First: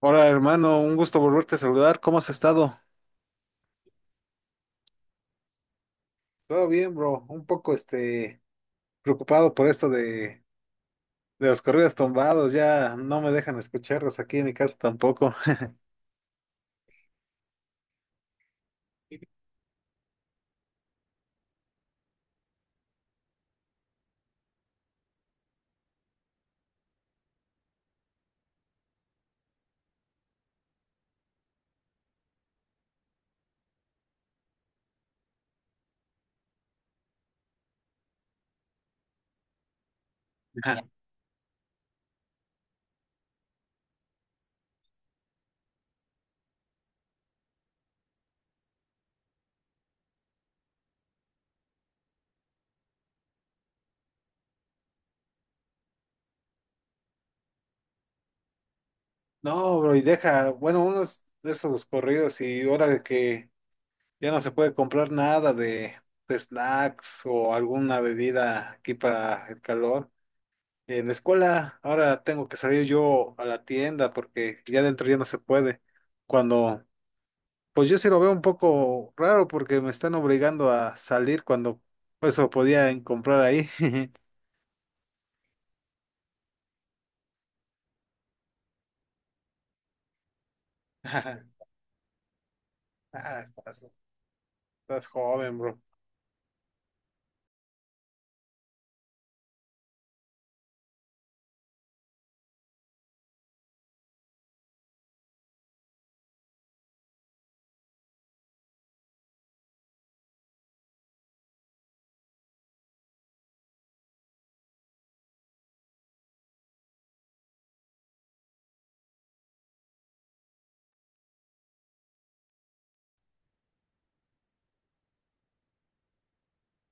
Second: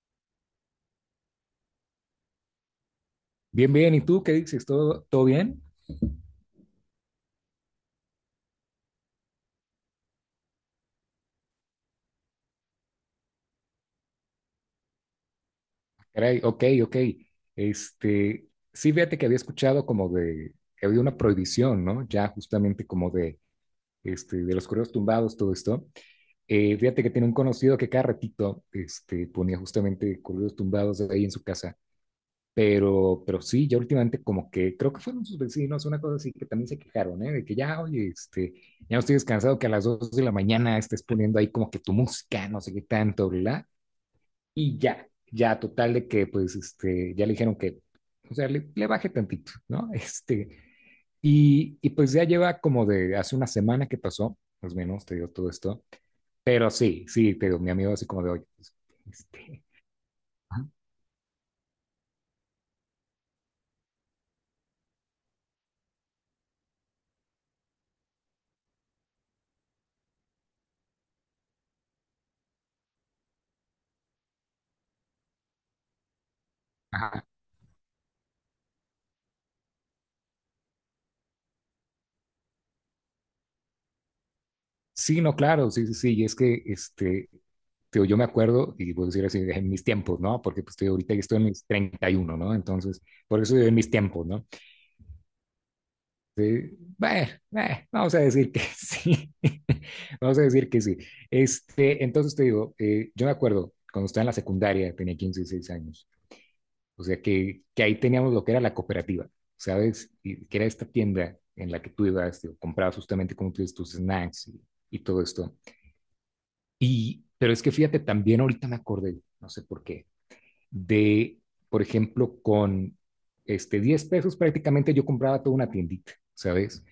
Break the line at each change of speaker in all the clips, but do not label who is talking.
Hola hermano, un gusto volverte a saludar. ¿Cómo has estado?
Bien, bien. ¿Y tú qué dices? ¿Todo, todo bien?
Todo bien, bro. Un poco preocupado por esto de los corridos tumbados. Ya no me dejan escucharlos aquí en mi casa tampoco.
Caray, ok, ok. Sí, fíjate que había escuchado como de que había una prohibición, ¿no? Ya justamente como de los correos tumbados, todo esto. Fíjate que tiene un conocido que cada ratito, ponía justamente correos tumbados ahí en su casa. Pero sí, ya últimamente como que creo que fueron sus vecinos, una cosa así que también se quejaron, ¿eh? De que ya, oye, ya no estoy descansado que a las 2 de la mañana
Bien.
estés poniendo ahí como que tu música, no sé qué tanto, bla. Y ya, ya, total de que, pues, ya le dijeron que, o sea, le baje tantito, ¿no? Y pues ya lleva como de hace una semana que pasó, más o menos, te digo todo esto. Pero sí, sí, te digo, mi amigo así como de, oye, pues, este,
No, bro, y deja,
ajá,
bueno, unos de esos corridos y ahora de que ya no se puede comprar nada de snacks o alguna bebida aquí para el calor. En la escuela ahora tengo que salir yo a la tienda porque ya dentro ya no se puede. Cuando
ajá.
Pues yo sí lo veo un poco raro porque me están obligando a salir cuando eso podía comprar ahí.
Sí, no, claro, sí, sí, sí, y es que, te digo, yo me acuerdo, y puedo decir así, en mis tiempos, ¿no? Porque pues te digo, ahorita yo estoy en mis 31, ¿no? Entonces,
Ah,
por eso digo, en
estás,
mis tiempos, ¿no?
estás joven, bro.
Sí, bueno, bueno, vamos a decir que sí. Vamos a decir que sí. Entonces te digo, yo me acuerdo cuando estaba en la secundaria, tenía 15, 16 años. O sea que, ahí teníamos lo que era la cooperativa, ¿sabes? Y que era esta tienda en la que tú ibas, digo, comprabas justamente como tú dices, tus snacks y todo esto. Y, pero es que fíjate, también ahorita me acordé, no sé por qué, de, por ejemplo, con 10 pesos prácticamente yo compraba toda una tiendita, ¿sabes?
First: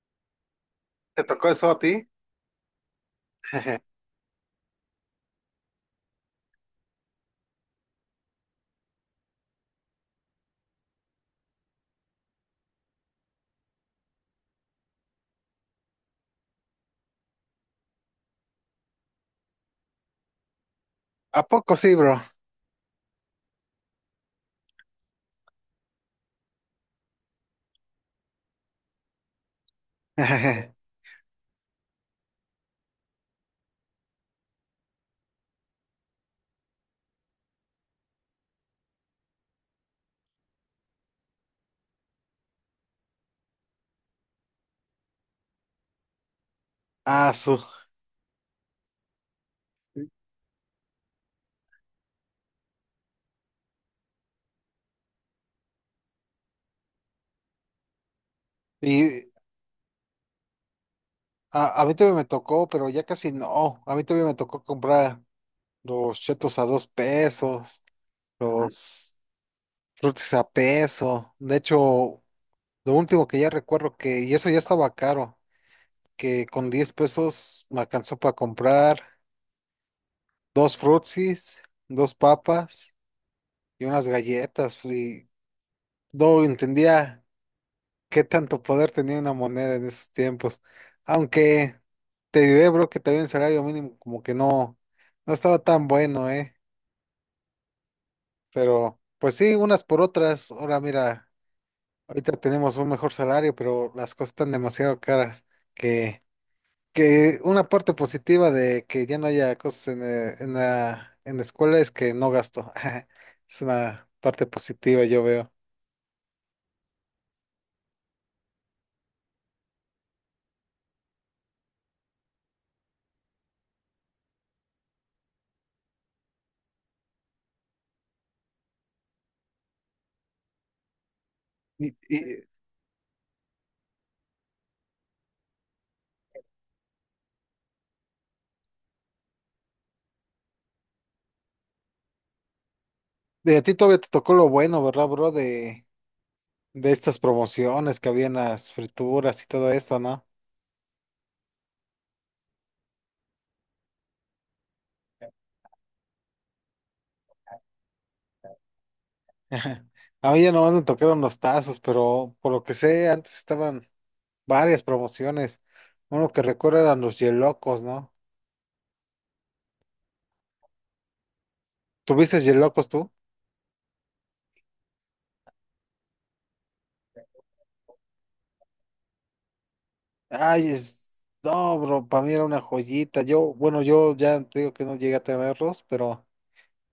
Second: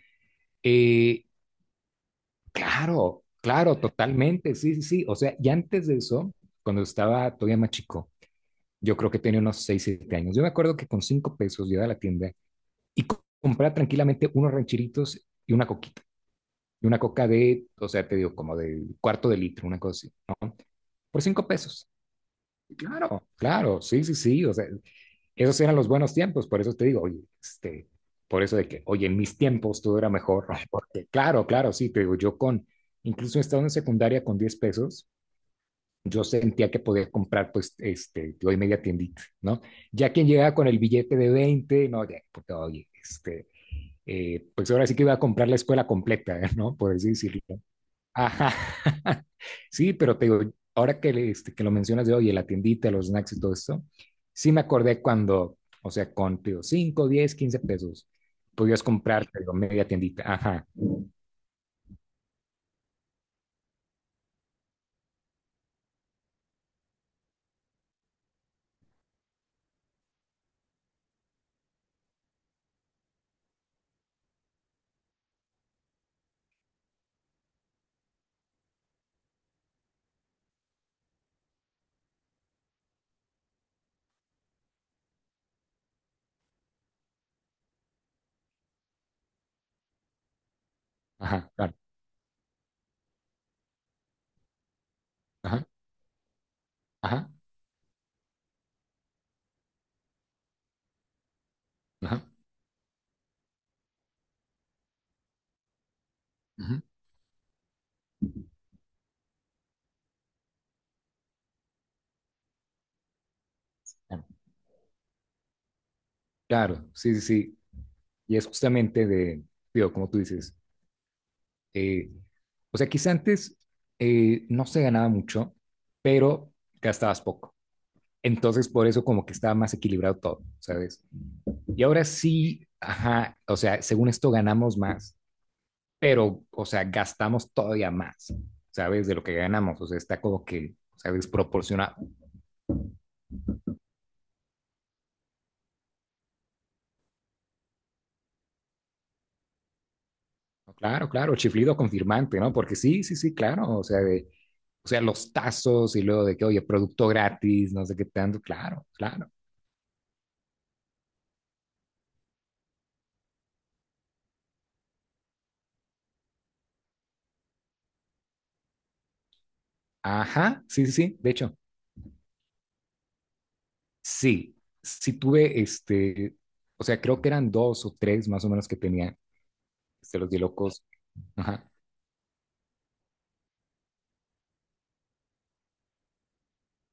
¿Te
Eh,
tocó eso a ti?
Claro, claro, totalmente, sí, sí, sí. O sea, y antes de eso, cuando estaba todavía más chico, yo creo que tenía unos 6, 7 años. Yo me acuerdo que con 5 pesos yo iba a la tienda y compraba tranquilamente unos rancheritos y una coquita. Y una coca de, o sea, te digo, como de cuarto de litro, una cosa así, ¿no? Por
¿A
5
poco
pesos.
sí, bro?
Claro, claro, sí, sí, sí. O sea, esos eran los buenos tiempos, por eso te digo, oye, por eso de que, oye, en mis tiempos todo era mejor, ¿no? Porque claro, claro, sí, te digo, yo con, incluso estando en secundaria con 10 pesos, yo sentía que podía comprar, pues, doy media tiendita, ¿no? Ya quien llegaba con el billete de 20, no, ya, porque, oye, pues ahora sí que iba a comprar la escuela completa, ¿eh? ¿No? Por así
Ah,
decirlo.
su.
Ajá. Sí,
Sí.
pero te digo, ahora que, que lo mencionas de hoy, la tiendita, los snacks y todo esto, sí me acordé cuando, o sea, con, te digo, 5, 10, 15 pesos, podías comprar,
Y
te digo, media tiendita. Ajá,
a, a mí todavía me tocó, pero ya casi no. A mí todavía me tocó comprar los chetos a 2 pesos, los frutis a peso. De hecho, lo último que ya recuerdo que, y eso ya estaba caro, que con 10 pesos me alcanzó para comprar dos frutsis, dos papas y unas galletas. Y no entendía qué tanto poder tenía una moneda en esos tiempos.
ajá, claro.
Aunque te diré, bro, que también el salario mínimo como que no estaba
Ajá,
tan bueno, ¿eh?
ajá,
Pero pues sí, unas por otras. Ahora mira,
ajá.
ahorita tenemos un mejor salario, pero las cosas están demasiado caras que...
Ujú.
Que una parte positiva de que ya no haya cosas en la escuela es que no gasto. Es una
Claro,
parte positiva, yo veo.
claro, sí, sí, sí. Y es justamente de, digo, como tú dices, eh, o sea, quizá antes no se ganaba mucho, pero gastabas poco. Entonces, por eso como que estaba más equilibrado todo, ¿sabes? Y
Y,
ahora
y-
sí, ajá, o sea, según esto ganamos más, pero, o sea, gastamos todavía más, ¿sabes? De lo que ganamos, o sea, está como que, o sea, desproporcionado.
y a ti todavía te tocó lo bueno, ¿verdad, bro? De estas promociones que había en las frituras y todo esto, ¿no?
Claro, claro, chiflido confirmante, ¿no? Porque sí, sí, sí, claro, o sea, de, o sea, los tazos y luego de que, oye, producto gratis, no sé qué tanto, claro, claro.
A mí ya nomás me tocaron los tazos, pero por lo que sé, antes estaban varias promociones. Uno que recuerdo eran los yelocos, ¿no?
Ajá, sí, sí, sí, de hecho,
¿Tuviste yelocos tú?
sí, sí tuve o sea, creo que eran dos o tres más o menos que tenía, los de
Ay,
locos. Ajá,
no, bro, para mí era una joyita. Yo, bueno, yo ya te digo que no llegué a tenerlos, pero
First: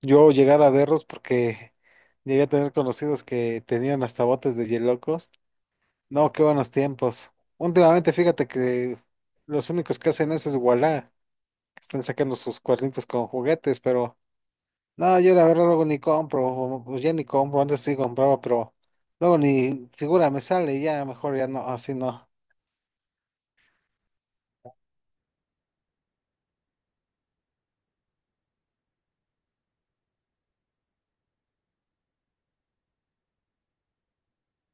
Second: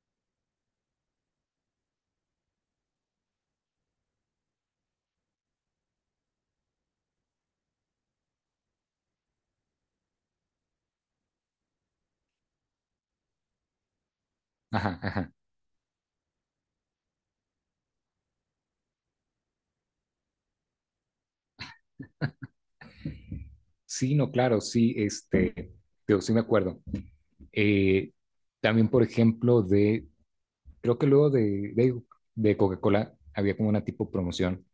yo llegar a verlos porque llegué a tener conocidos que tenían hasta botes de hielocos. No, qué buenos tiempos. Últimamente, fíjate que los únicos que hacen eso es Ualá, que están sacando sus cuernitos con juguetes, pero
ajá,
no,
ajá.
yo la verdad luego ni compro, o ya ni compro, antes sí compraba, pero luego ni figura me sale, ya mejor ya no, así no.
Sí, no, claro, sí, digo, sí me acuerdo. Eh, También, por ejemplo, de, creo que luego de Coca-Cola había como una tipo promoción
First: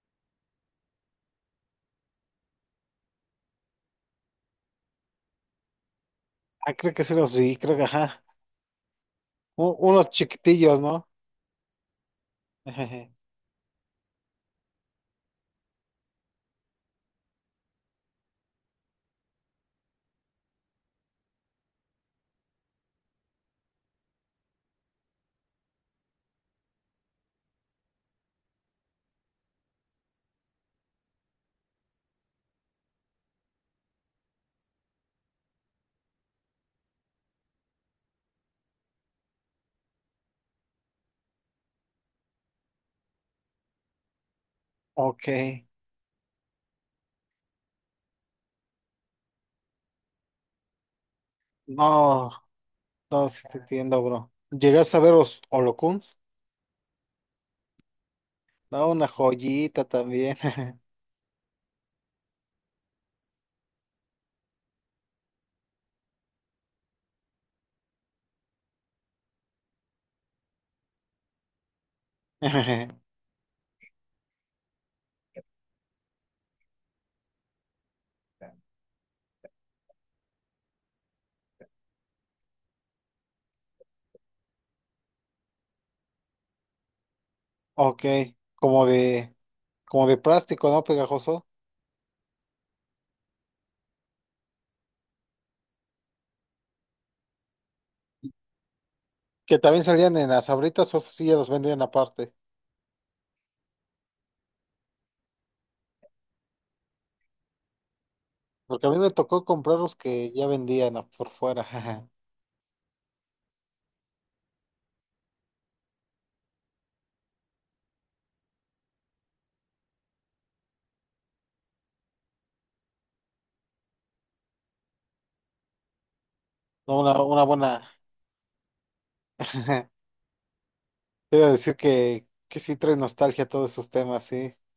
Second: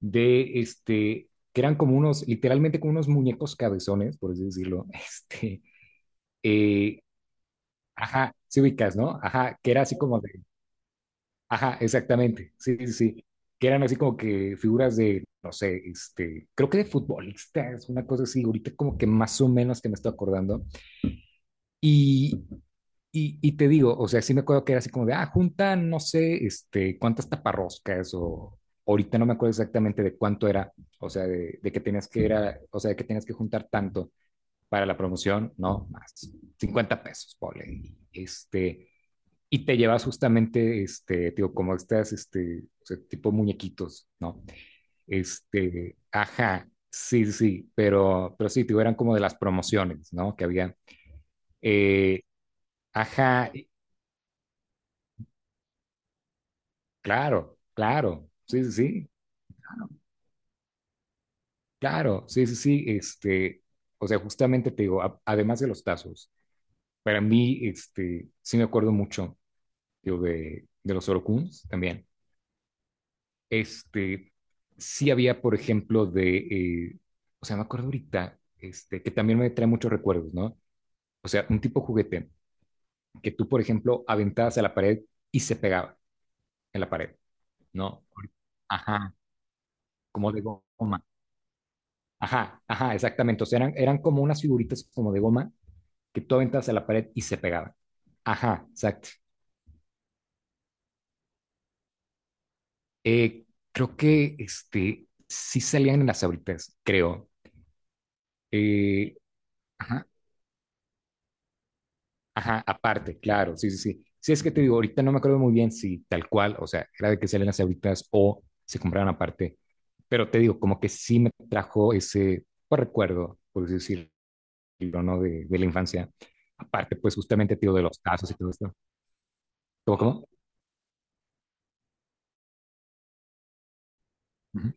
de, que eran como unos, literalmente como unos muñecos cabezones, por así decirlo,
Ah, creo
eh,
que sí los vi, creo que ajá.
ajá, sí ubicas, ¿no? Ajá, que era así
Unos
como de,
chiquitillos, ¿no?
ajá, exactamente, sí, sí, sí, que eran así como que figuras de, no sé, creo que de futbolistas, una cosa así, ahorita como que más o menos que me estoy acordando, y y te digo, o sea, sí me acuerdo que era así como de, ah, juntan, no sé, cuántas taparroscas o ahorita no me acuerdo exactamente de cuánto era, o sea, de que tenías que era, o sea, de que tenías que juntar tanto para la promoción, no, más 50 pesos, pobre, y y te llevas justamente, digo, como estas, o sea, tipo muñequitos, ¿no?
Ok.
Ajá, sí, sí, sí, pero sí, digo, eran como de las promociones, ¿no? Que había, eh,
No, no, sí
ajá,
te entiendo, bro. ¿Llegas a ver los Holocuns?
claro, claro, sí, sí,
No, una
sí,
joyita también.
claro, sí, sí, sí, o sea, justamente te digo, además de los tazos, para mí, sí me acuerdo mucho, digo, de los orokuns también, este, sí había, por ejemplo, de, o sea, me acuerdo ahorita, que también me trae muchos recuerdos, ¿no? O sea, un tipo juguete que tú, por ejemplo, aventabas a la pared y se pegaba en la pared,
Ok,
¿no?
como
Ajá,
de, como de
como de
plástico, ¿no?
goma.
Pegajoso.
Ajá, ajá, exactamente. O sea, eran como unas figuritas como de goma que tú aventabas a la pared y se pegaban. Ajá, exacto.
Que también salían en las abritas o esos sí ya los vendían aparte.
Eh, Creo que sí salían en las ahoritas, creo.
Porque a mí me
Eh,
tocó comprar los
ajá,
que ya vendían por fuera.
ajá, aparte, claro, sí, sí, sí. Sí, es que te digo, ahorita no me acuerdo muy bien si tal cual, o sea, era de que salían las ahoritas o se compraban aparte. Pero te digo, como que sí me trajo ese pues, recuerdo, por así decirlo, ¿no? De la infancia. Aparte,
No, una,
pues
una
justamente, te
buena.
digo de los casos y todo esto. ¿Cómo, cómo?
Te iba a decir que sí trae nostalgia todos esos temas, sí.
Ujú.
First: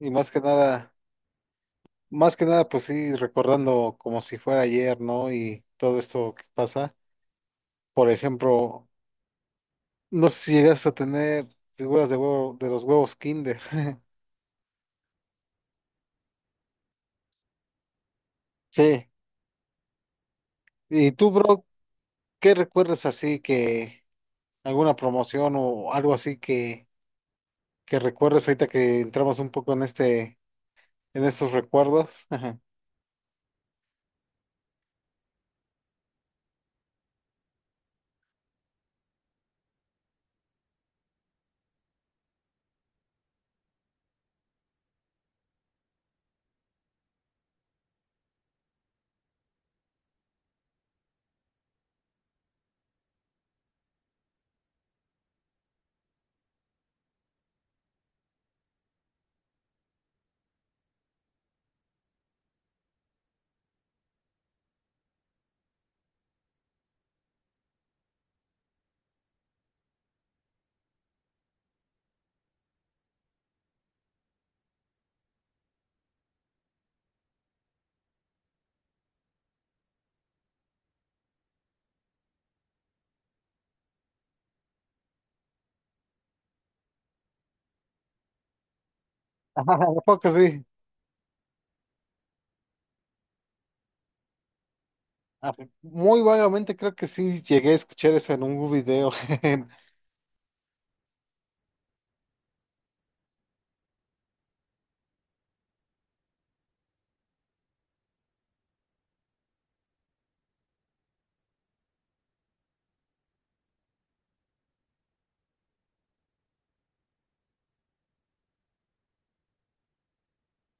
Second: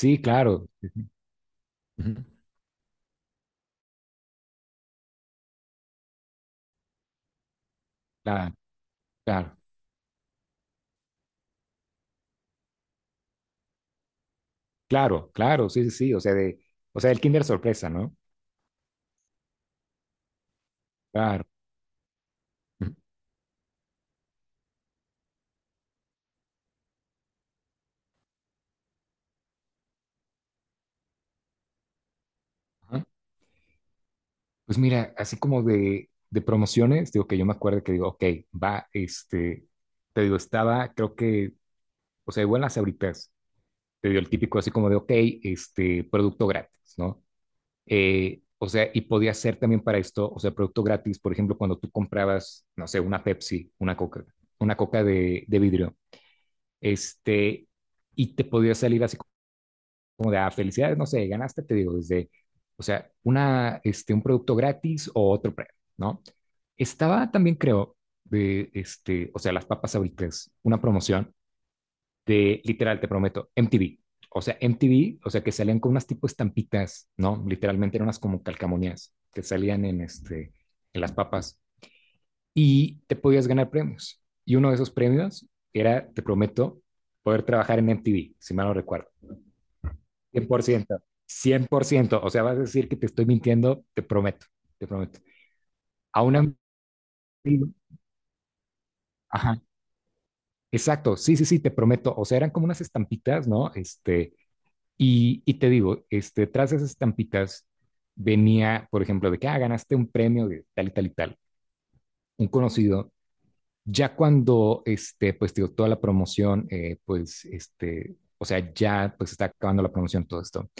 Y más que
claro. Sí,
nada.
sí. Ujú.
Más que nada, pues sí, recordando como si fuera ayer, ¿no? Y todo esto que pasa. Por
Claro,
ejemplo,
claro,
no sé si llegas a tener figuras de huevo, de los huevos Kinder.
claro, claro, sí, sí, sí, o sea, de, o sea, el Kinder sorpresa, ¿no?
Sí. ¿Y tú,
Claro.
bro, qué
Ujú.
recuerdas así que alguna promoción o algo así que recuerdes ahorita que entramos un poco en este, en estos recuerdos? Ajá.
Ajá. Pues mira, así como de promociones, digo que yo me acuerdo que digo, ok, va, te digo, estaba, creo que, o sea, igual las Sabritas, te digo, el típico así como de, ok, producto gratis, ¿no? O sea, y podía ser también para esto, o sea, producto gratis, por ejemplo, cuando tú comprabas, no sé, una Pepsi, una Coca de vidrio, este, y te podría salir así como de, ah, felicidades, no sé, ganaste, te digo, desde, o sea, una, un producto gratis o otro premio, ¿no? Estaba también, creo, de, o sea, las papas ahoritas, una promoción de, literal, te prometo, MTV. O sea, MTV, o sea, que salían con unas tipo estampitas, ¿no? Literalmente eran unas como calcamonías que salían en las papas y te podías ganar premios. Y uno de esos premios era, te prometo, poder trabajar en MTV, si mal no recuerdo.
Un poco
Cien por
sí.
ciento, 100%. O sea, vas a decir que te estoy mintiendo, te prometo, te prometo.
Ah, muy
A un
vagamente creo que sí
amigo,
llegué a escuchar eso en un video.
ajá, exacto, sí, sí, sí, te prometo. O sea, eran como unas estampitas, ¿no? Y te digo, tras esas estampitas venía, por ejemplo, de que, ah, ganaste un premio de tal y tal y tal. Un conocido Ya cuando, pues, digo, toda la promoción, pues, o sea, ya, pues, está acabando la promoción, todo esto.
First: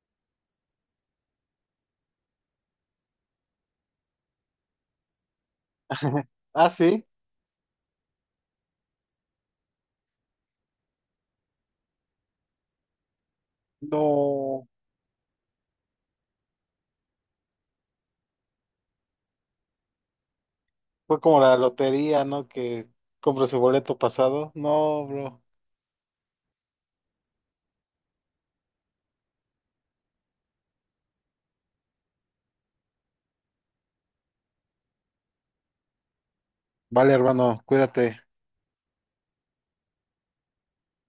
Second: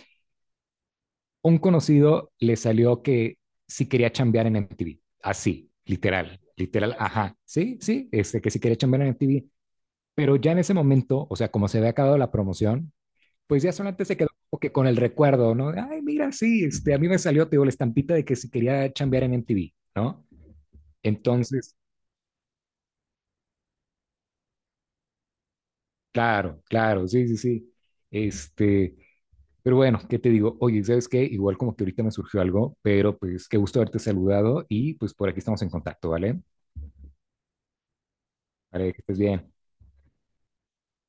Un conocido le salió que sí quería chambear en MTV, así,
Ajá.
literal,
Ah,
literal,
sí.
ajá, sí, sí, que sí quería chambear en MTV, pero ya en ese momento, o sea, como se había acabado la promoción, pues ya solamente se quedó como
No.
que con el recuerdo, ¿no? Ay, mira, sí, a mí me salió, te digo, la estampita de que si quería chambear en MTV, ¿no?
Fue como la
Entonces,
lotería, ¿no? Que compras el boleto pasado. No, bro.
claro, claro, sí, sí, sí. Este, Pero bueno, ¿qué te digo? Oye, ¿sabes qué? Igual como que ahorita me surgió algo, pero pues qué gusto haberte saludado y pues por aquí estamos en contacto, ¿vale?
Vale, hermano, cuídate.
Vale, que estés bien.